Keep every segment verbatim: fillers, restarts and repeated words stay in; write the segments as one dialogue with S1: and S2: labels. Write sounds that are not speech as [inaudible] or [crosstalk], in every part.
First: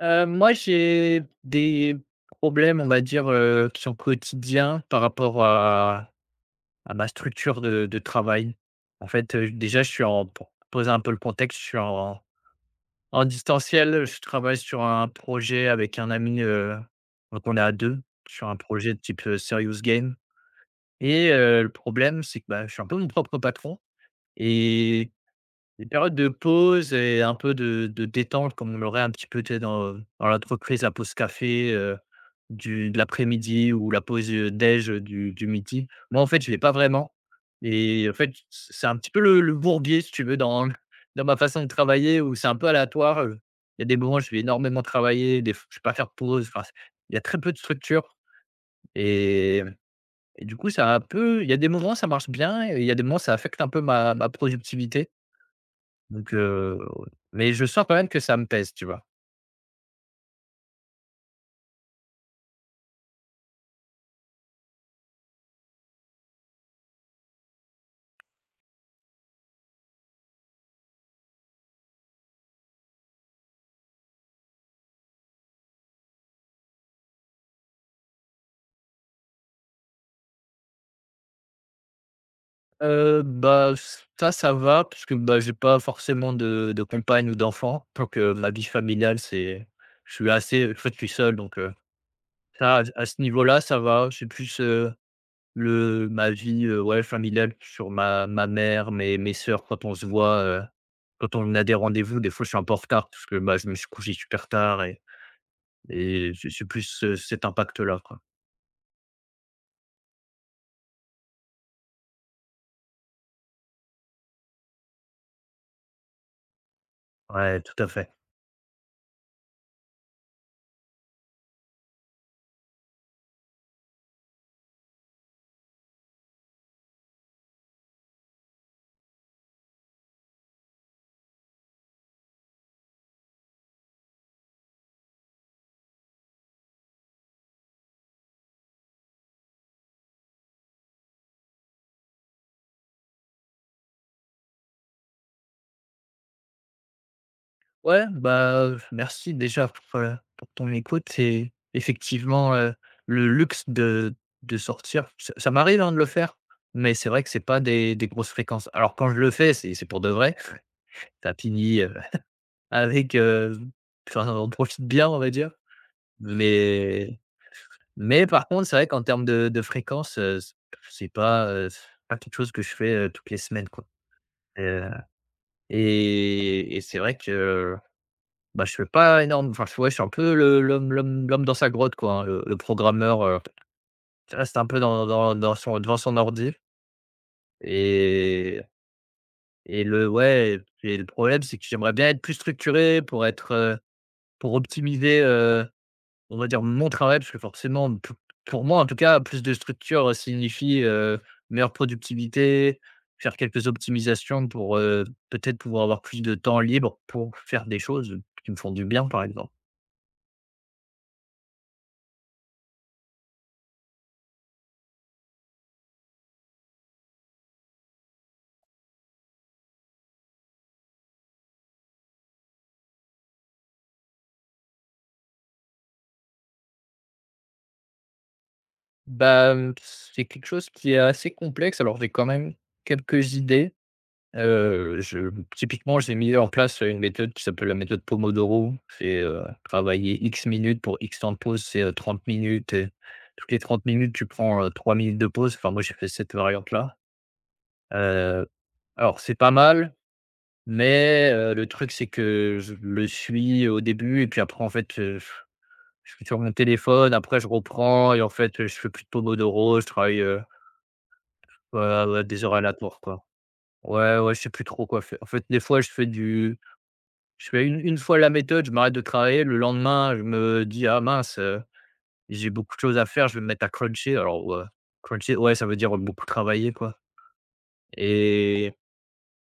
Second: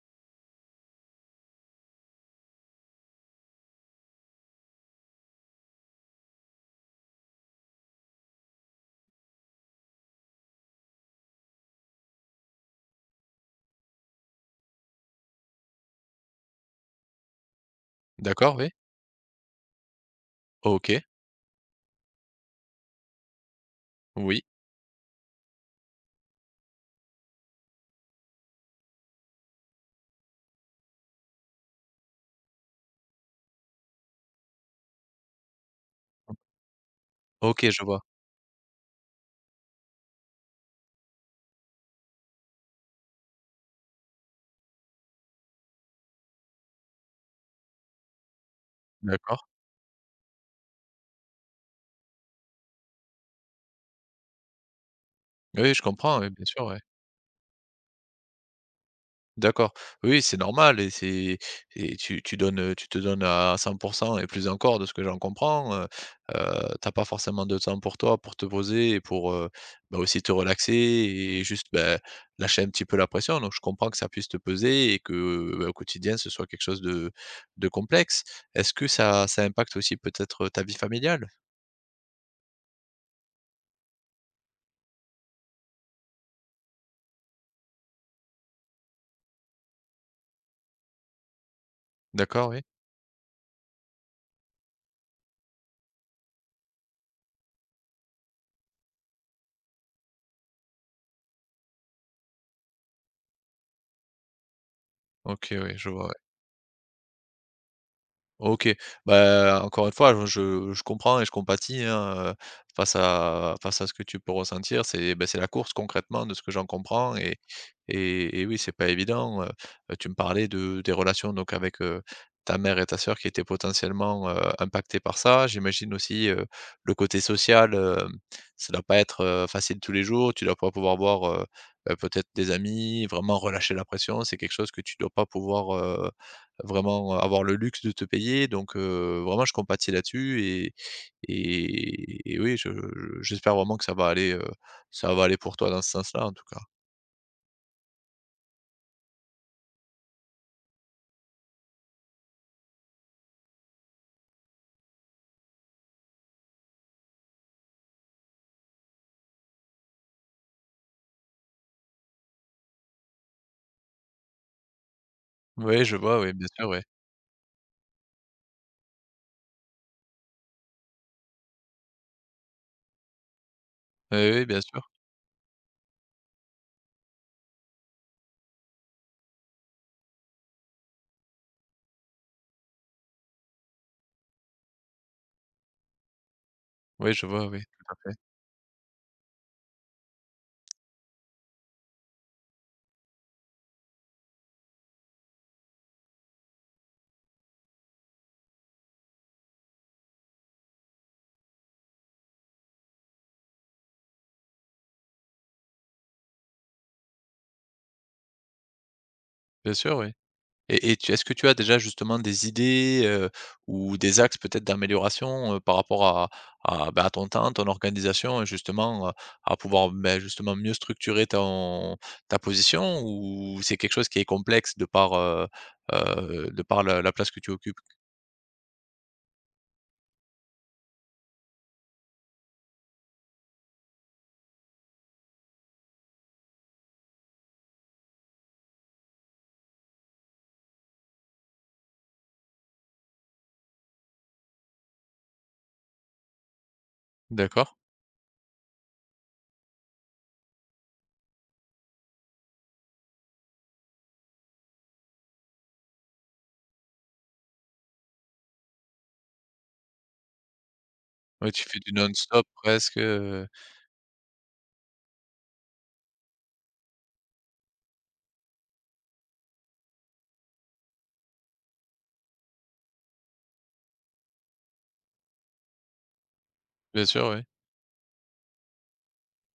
S1: Heu, moi, j'ai des problèmes, on va dire, heu, qui sont quotidiens par rapport à à ma structure de de travail. En fait, heu, déjà, je suis en pour poser un peu le contexte, je suis en en distanciel. Je travaille sur un projet avec un ami, heu, donc on est à deux sur un
S2: D'accord, oui.
S1: projet de type, heu, serious game
S2: OK.
S1: et heu, le problème, c'est que, bah, je suis un peu mon propre patron
S2: Oui.
S1: et des périodes de pause et un peu de de détente comme on l'aurait un petit peu, tu sais, dans, dans l'entreprise, la pause café, heu, du de l'après-midi ou la pause, heu, déj, du du midi. Moi, en fait, je ne l'ai pas vraiment
S2: OK, je vois.
S1: et en fait, c'est un petit peu le le bourbier, si tu veux, dans [laughs] dans ma façon de travailler où c'est un peu aléatoire, heu. Il y a des moments où je vais énormément travailler, des f je ne vais pas faire de pause, enfin, il y a très peu de structure
S2: D'accord.
S1: et et du coup, ça a un peu il y a des moments, ça marche bien et il y a des moments, ça affecte un peu ma ma productivité.
S2: Oui, je comprends, oui,
S1: Donc
S2: bien sûr,
S1: heu,
S2: ouais.
S1: ouais. Mais je sens quand même que ça me pèse, tu vois?
S2: D'accord. Oui, c'est normal et c'est et tu tu donnes, heu, tu te donnes à cent pour cent et plus encore de ce que j'en comprends, heu, heu, tu pas forcément de temps pour toi, pour te poser et pour, heu, bah, aussi te relaxer et juste, bah, lâcher un petit peu la pression donc je comprends que ça puisse te peser et que, bah, au quotidien, ce soit quelque chose de de complexe. Est-ce que ça ça impacte aussi peut-être ta vie familiale?
S1: Heu, bah, ça, ça va parce que, bah, j'ai pas forcément de de compagne ou d'enfant. Donc heu, ma vie familiale, c'est je suis assez en fait, je suis seul donc heu,
S2: D'accord, oui.
S1: ça, à à ce niveau-là, ça va. C'est plus, Le ma vie, heu, ouais, familiale sur ma ma mère, mes mes sœurs quand on se voit, heu, quand on a des rendez-vous, des fois je suis un peu en retard parce que, bah, je me suis couché super tard et
S2: OK, oui, je vois, ouais.
S1: et c'est c'est plus, heu, cet impact-là, quoi.
S2: OK. Bah, encore une fois, je je comprends et je compatis, hein, heu, face à face à ce que tu peux ressentir. C'est, bah, c'est la course concrètement de ce que j'en comprends et
S1: Ouais, tout à fait.
S2: et et oui, c'est pas évident, heu. Tu me parlais de des relations donc avec, heu, ta mère et ta sœur qui étaient potentiellement, heu, impactées par ça. J'imagine aussi, heu, le côté social, hem, ça doit pas être, heu, facile tous les jours. Tu dois pas pouvoir voir, heu, heu, peut-être des amis, vraiment relâcher la pression. C'est quelque chose que tu dois pas pouvoir, heu vraiment avoir le luxe de te payer. Donc, heu, vraiment je compatis là-dessus et et et oui, je je- j'espère vraiment que ça va aller, heu, ça va aller pour toi dans ce sens-là, en tout cas.
S1: Ouais, bah, merci déjà pour, heu, pour ton écoute et effectivement, heu, le luxe de de sortir, ça ça m'arrive, hein, de le faire, mais c'est vrai que c'est pas des des grosses fréquences. Alors quand je le fais, c'est c'est pour de vrai, ça finit, heu, avec, heu, enfin, on profite bien, on va dire.
S2: Oui, je vois, oui, bien sûr, oui.
S1: Mais mais par contre, c'est vrai qu'en termes de de fréquence, heu, c c'est pas, heu, c'est pas quelque chose que je fais, heu, toutes les semaines, quoi.
S2: Oui, oui, bien sûr.
S1: Heu et et c'est vrai que, bah, je fais pas énorme enfin, je ouais, je suis un peu le l'homme l'homme l'homme dans sa grotte, quoi, hein, le le programmeur, heu, qui reste un peu dans dans dans son devant son ordi
S2: Oui, je vois, oui, tout à fait.
S1: et et le ouais et le problème, c'est que j'aimerais bien être plus structuré pour être, heu, pour optimiser, on va dire mon travail, parce que forcément, pou pour moi en tout cas, plus de structure euh, signifie, heu, meilleure productivité, faire quelques optimisations pour, heu, peut-être pouvoir avoir plus de temps libre pour faire des choses qui me font du bien, par exemple.
S2: Bien sûr, oui. Et et tu est-ce que tu as déjà justement des idées, heu, ou des axes peut-être d'amélioration, heu, par rapport à à, bah, à ton temps, ton organisation et justement, heu, à pouvoir, beh, justement mieux structurer ton ta position, ou c'est quelque chose qui est complexe de par, heu heu, de par la la place que tu occupes?
S1: Bah, c'est quelque chose qui est assez complexe. Alors j'ai quand même quelques idées. Heu, je typiquement, j'ai mis en place une méthode qui s'appelle la méthode Pomodoro. C'est, heu, travailler X minutes pour X temps de pause, c'est, heu, trente minutes et toutes les trente minutes, tu prends, heu, trois minutes de pause. Enfin, moi, j'ai fait cette variante-là.
S2: D'accord.
S1: Heu, alors c'est pas mal, mais, heu, le truc, c'est que je le suis au début et puis après, en fait, heu, je suis sur mon téléphone, après je reprends et en fait, je fais plus de Pomodoro, je travaille, heu,
S2: Ouais, tu fais du
S1: ouais, ouais, des
S2: non-stop
S1: heures
S2: presque,
S1: aléatoires, quoi.
S2: heu,
S1: Ouais, ouais, je sais plus trop quoi faire. En fait, des fois, je fais du je fais une une fois la méthode, je m'arrête de travailler. Le lendemain, je me dis: «Ah mince, heu, j'ai beaucoup de choses à faire, je vais me mettre à cruncher». Alors, ouais, cruncher, ouais, ça veut dire beaucoup travailler, quoi
S2: bien sûr, oui.
S1: et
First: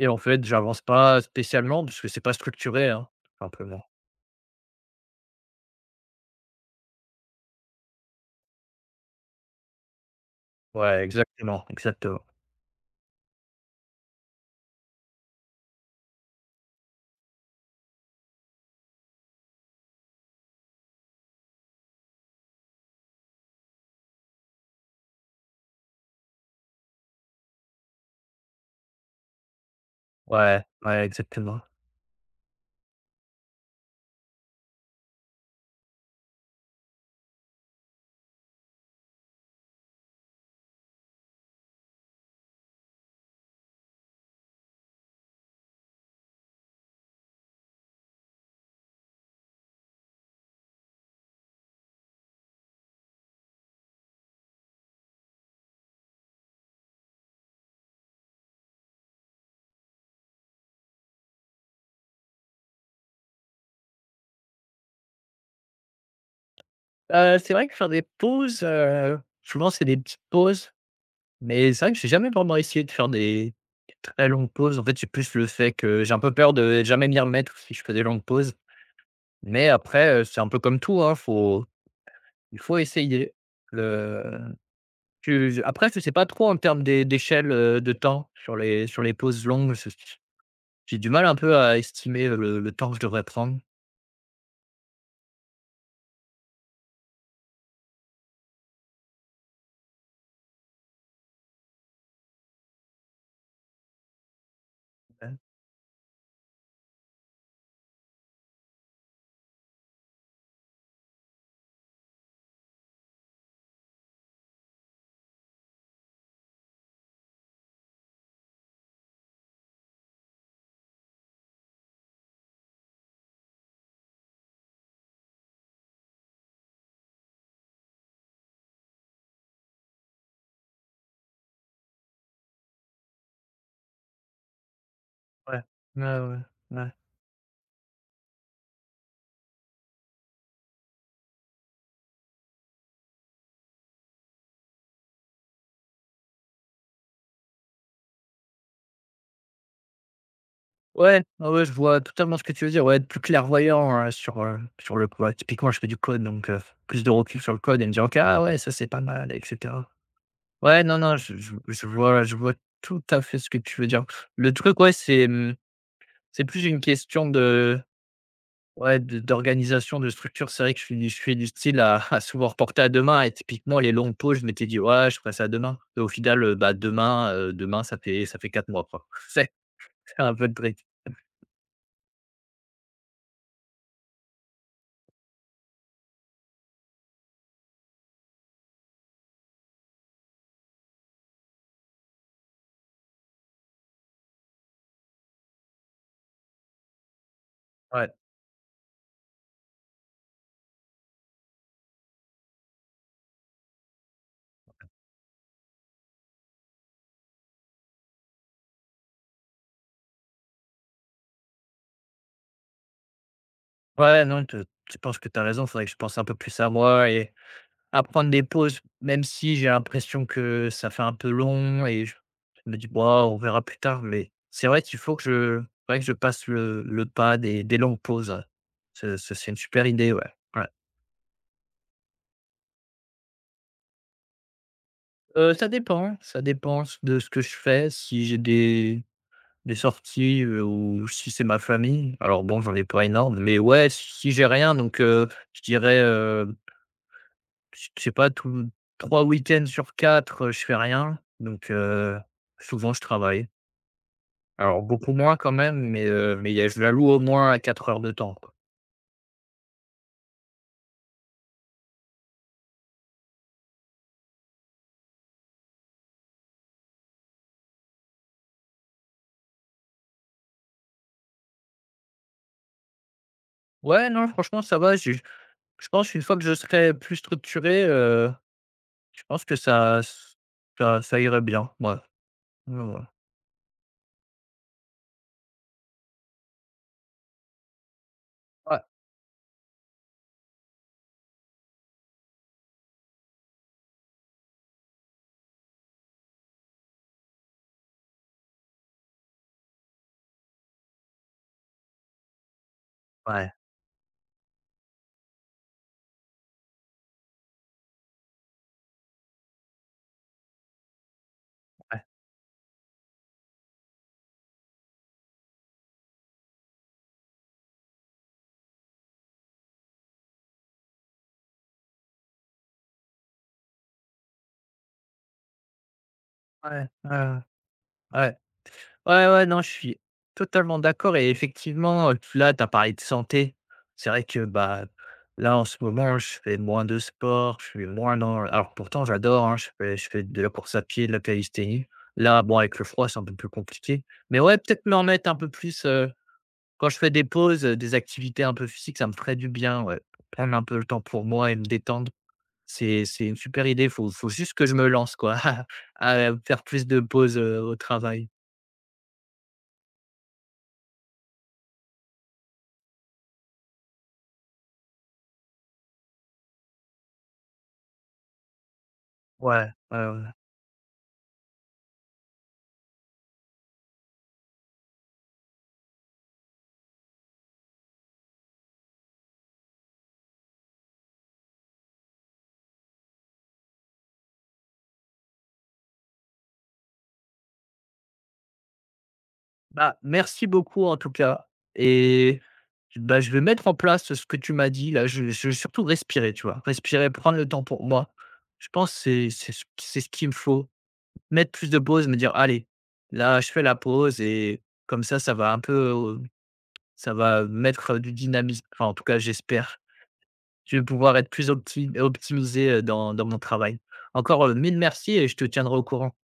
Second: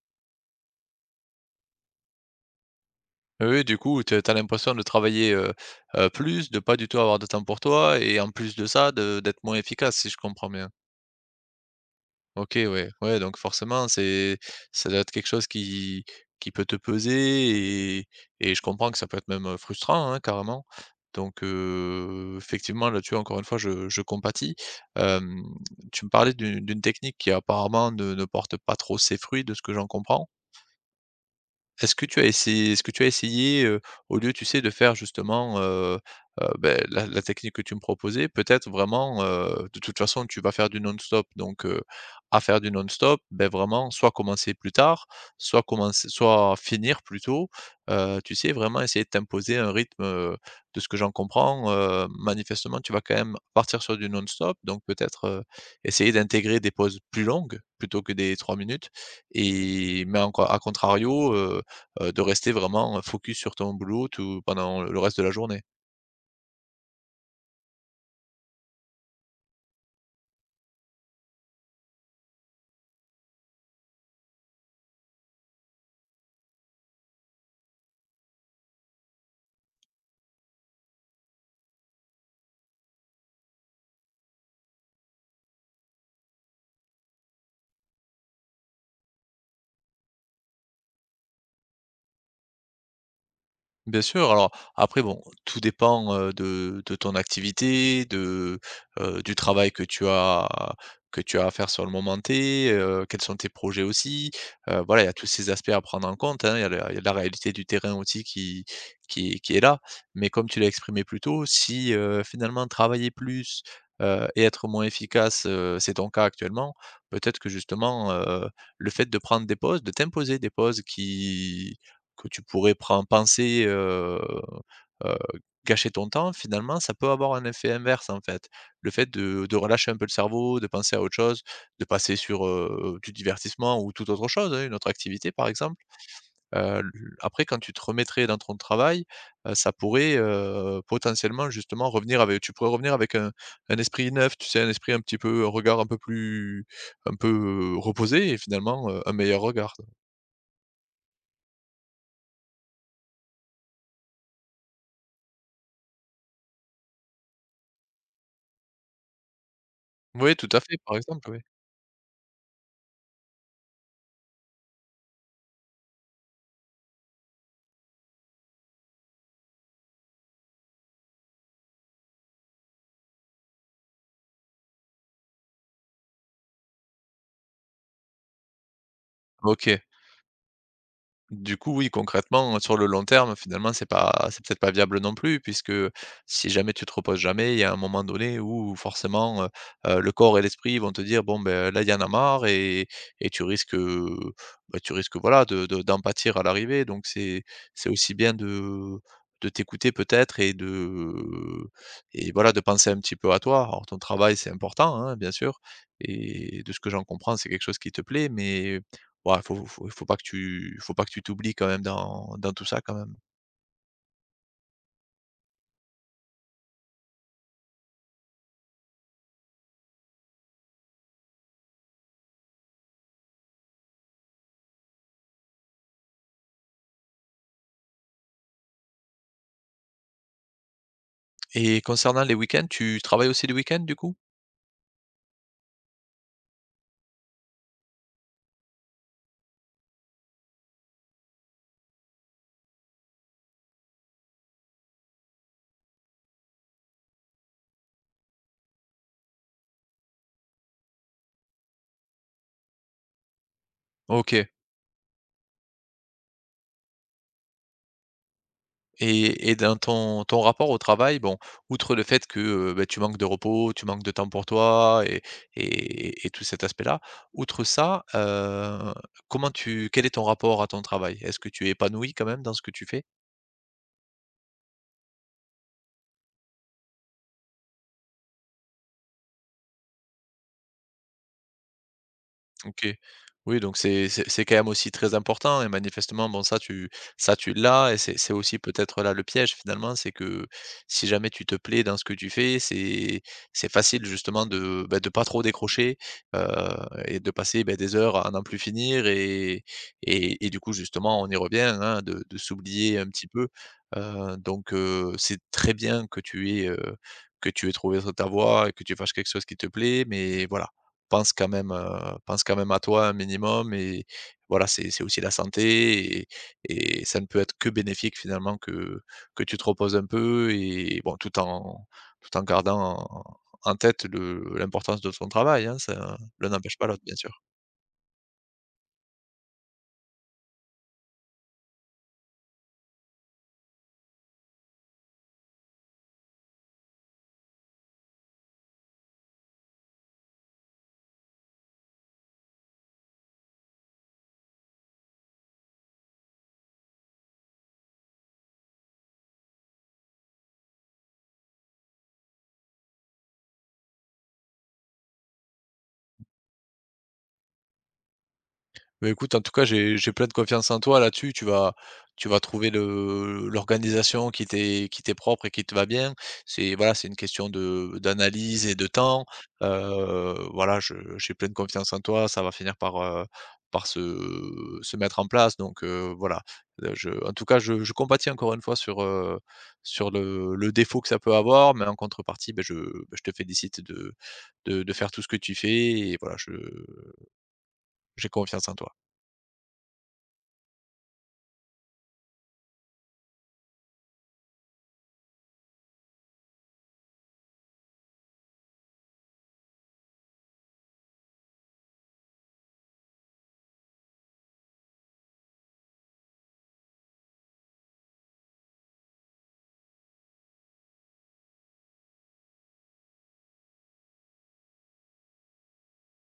S1: et en fait, j'avance pas spécialement parce que c'est pas structuré, hein,
S2: Oui, oui, du
S1: simplement.
S2: coup, tu as l'impression de travailler, heu heu, plus, de pas du tout avoir de temps pour toi et en plus de ça, de d'être moins efficace, si je comprends bien?
S1: Ouais, exactement, exactement.
S2: OK, ouais. Ouais, donc forcément, c'est ça doit être quelque chose qui qui peut te peser et et je comprends que ça peut être même, heu, frustrant, hein, carrément. Donc, heu, effectivement, là-dessus, encore une fois, je je compatis. Hem, tu me parlais d'une d'une technique qui apparemment ne ne porte pas trop ses fruits de ce que j'en comprends.
S1: Ouais, ouais, exactement.
S2: Est-ce que tu as essayé est-ce que tu as essayé, heu, au lieu, tu sais, de faire justement, heu heu, beh, la la technique que tu me proposais, peut-être vraiment, heu, de toute façon, tu vas faire du non-stop, donc heu, à faire du non-stop, ben vraiment, soit commencer plus tard, soit commencer soit finir plus tôt, heu, tu sais, vraiment essayer de t'imposer un rythme, heu, de ce que j'en comprends, heu, manifestement, tu vas quand même partir sur du non-stop, donc peut-être, heu, essayer d'intégrer des pauses plus longues plutôt que des trois minutes, et mais encore à contrario, heu, de rester vraiment focus sur ton boulot tout pendant le reste de la journée.
S1: Heu, c'est vrai que faire des pauses, heu, souvent, c'est des petites pauses, mais c'est vrai que j'ai jamais vraiment essayé de faire des très longues pauses. En fait, c'est plus le fait que j'ai un peu peur de jamais m'y remettre si je fais des longues pauses. Mais après, heu, c'est un peu comme tout, hein, faut il faut essayer. Le tu après, je sais pas trop en termes d'é d'échelle, heu, de temps sur les sur les pauses longues, je j'ai du mal un peu à estimer le le temps que je devrais prendre.
S2: Bien sûr, alors après bon, tout dépend, heu, de de ton activité, de, heu, du travail que tu as que tu as à faire sur le moment T, heu, quels sont tes projets aussi. Heu, voilà, il y a tous
S1: Ouais,
S2: ces aspects à prendre en compte, hein. Il y a la il y a la réalité du terrain aussi qui qui qui est là. Mais comme tu l'as exprimé plus tôt, si, heu, finalement travailler plus, heu, et être moins efficace, heu, c'est ton cas actuellement. Peut-être que justement, heu, le fait de prendre des pauses, de t'imposer des pauses qui que tu pourrais pren penser, heu heu, gâcher ton temps, finalement, ça peut avoir un effet inverse, en fait. Le fait de de relâcher un peu le cerveau, de penser à autre chose, de passer sur, heu, du divertissement ou toute autre chose, hein, une autre activité, par
S1: ouais.
S2: exemple.
S1: Ouais, ouais,
S2: Heu, l
S1: ouais.
S2: après quand tu te remettrais dans ton travail, heu, ça pourrait, heu, potentiellement, justement, revenir avec tu pourrais revenir avec un un esprit neuf, tu sais? Un esprit un petit peu, un regard un peu plus un peu euh, reposé, et finalement, heu, un meilleur regard.
S1: Ouais, ouais, ouais, je vois totalement ce que tu veux dire. Ouais, être plus clairvoyant, heu, sur, heu, sur le code. Typiquement, je fais du code, donc heu, plus de recul sur le code et me dire: «OK, ah ouais, ça, c'est pas mal» et cetera.
S2: Oui, tout à fait,
S1: Ouais,
S2: par
S1: non, non,
S2: exemple,
S1: je
S2: oui.
S1: je je vois je vois tout à fait ce que tu veux dire. Le truc, ouais, c'est, mmh, c'est plus une question de ouais, de d'organisation, de structure. C'est vrai que je suis du- je suis du style à à souvent reporter à demain et typiquement, les longues pauses, je m'étais dit: «Ouais, je ferai ça demain» et au final, heu, bah, demain, heu, demain, ça fait ça fait quatre mois, quoi. [laughs] C'est
S2: OK.
S1: un peu de truc.
S2: Du coup, oui, concrètement, sur le long terme, finalement, c'est pas c'est peut-être pas viable non plus, puisque si jamais tu te reposes jamais, il y a un moment donné où forcément, heu heu, le corps et l'esprit vont te dire: «Bon, ben là, il y en a marre», et et tu risques, heu, bah, tu risques, voilà, de de d'en pâtir à l'arrivée. Donc c'est c'est
S1: Ouais.
S2: aussi bien de de t'écouter peut-être et de et voilà, de penser un petit peu à toi. Alors ton travail, c'est important, hein, bien sûr, et de ce que j'en comprends, c'est quelque chose qui te plaît, mais ouais, faut faut faut pas que tu faut pas que tu t'oublies quand même dans dans tout ça quand même.
S1: Ouais, ouais, non, te je pense que tu as raison, faudrait que je pense un peu plus à moi et à prendre des pauses, même si j'ai l'impression que ça fait un peu long et je je me dis: bon on verra plus tard», mais c'est vrai qu'il faut que je faudrait que je passe le le pas des des longues pauses, ouais. Ce c'est une super idée, ouais, ouais.
S2: Et concernant les week-ends, tu travailles aussi les week-ends du coup?
S1: Heu, ça dépend, ça dépend de ce que je fais, si j'ai des des sorties, heu, ou si c'est ma famille. Alors bon, j'en ai pas énorme, mais ouais, si j'ai rien donc heu, je dirais, Je je sais pas, tous trois week-ends sur quatre heu, je fais rien, donc heu, souvent je travaille.
S2: OK.
S1: Alors beaucoup moins quand même, mais heu, mais il y a je l'alloue au moins à quatre heures de temps, quoi.
S2: Et et dans ton ton rapport au travail, bon, outre le fait que, heu, bah, tu manques de repos, tu manques de temps pour toi et et et tout cet aspect-là, outre ça, heu, comment tu quel est ton rapport à ton travail? Est-ce que tu es épanoui quand même dans ce que tu fais?
S1: Ouais, non, franchement ça va, je je pense une fois que je serai plus structuré, heu, je pense que ça ça ça irait bien, ouais. Ouais,
S2: OK.
S1: ouais.
S2: Oui, donc c'est c'est c'est quand même aussi très important et manifestement, bon, ça tu ça tu l'as, et c'est c'est aussi peut-être là le piège finalement. C'est que si jamais tu te plais dans ce que tu fais, c'est c'est facile justement de, bah, de pas trop décrocher, heu et de passer, bah, des heures à n'en plus finir, et et et du coup justement on y revient, hein, de de s'oublier un petit
S1: Ouais, ouais,
S2: peu, heu, donc heu, c'est très bien que tu aies, heu, que tu aies trouvé ta voie et que tu fasses quelque chose qui te plaît, mais voilà, pense quand même,
S1: ouais,
S2: heu, pense quand même à toi un minimum et voilà, c'est c'est aussi la santé, et et ça ne peut être que bénéfique finalement que que tu te reposes un peu, et bon, tout en tout en gardant en en tête le l'importance de ton travail, hein, ça l'un n'empêche pas
S1: ouais,
S2: l'autre, bien
S1: ouais,
S2: sûr.
S1: ouais, ouais. Ouais, ouais, non, je suis totalement d'accord et effectivement, heu, là, tu as parlé de santé. C'est vrai que, bah, là, en ce moment, je fais moins de sport, je suis moins dans alors pourtant j'adore, hein, je fais je fais de la course à pied, de la calisthénie. Là, bon, avec le froid, c'est un peu plus compliqué. Mais ouais, peut-être me remettre un peu plus, heu, quand je fais des pauses, heu, des activités un peu physiques, ça me ferait du bien, ouais. Prendre un peu le temps pour moi et me détendre, c'est c'est une super idée. Il Faut faut juste que je me lance, quoi, [laughs] à, faire plus de pauses, heu, au travail.
S2: Beh, écoute, en tout cas, j'ai j'ai pleine confiance en toi là-dessus. Tu vas tu vas trouver le l'organisation qui t'est qui t'est propre et qui te va bien. C'est voilà, c'est une question de d'analyse et de temps.
S1: Ouais, ouais, ouais.
S2: Heu, voilà, je j'ai pleine confiance en toi. Ça va finir par, heu, par se se mettre en place donc heu, voilà. Heu, je en tout cas, je je compatis encore une fois sur, heu, sur le le défaut que ça peut avoir, mais en contrepartie, ben je bah, je te félicite de de de faire tout ce que tu fais et voilà, je j'ai confiance en toi.
S1: Bah, merci beaucoup en tout cas et bah, je vais mettre en place ce que tu m'as dit là. Je je vais surtout respirer, tu vois? Respirer, prendre le temps pour moi. Je pense que c'est c'est ce c'est ce qu'il me faut. Mettre plus de pause, me dire: «Allez, là, je fais la pause» et comme ça, ça va un peu, heu, ça va mettre euh, du dynamisme. Enfin, en tout cas, j'espère. Je vais pouvoir être plus opti optimisé, heu, dans dans mon travail. Encore, heu, mille merci et je te tiendrai au courant.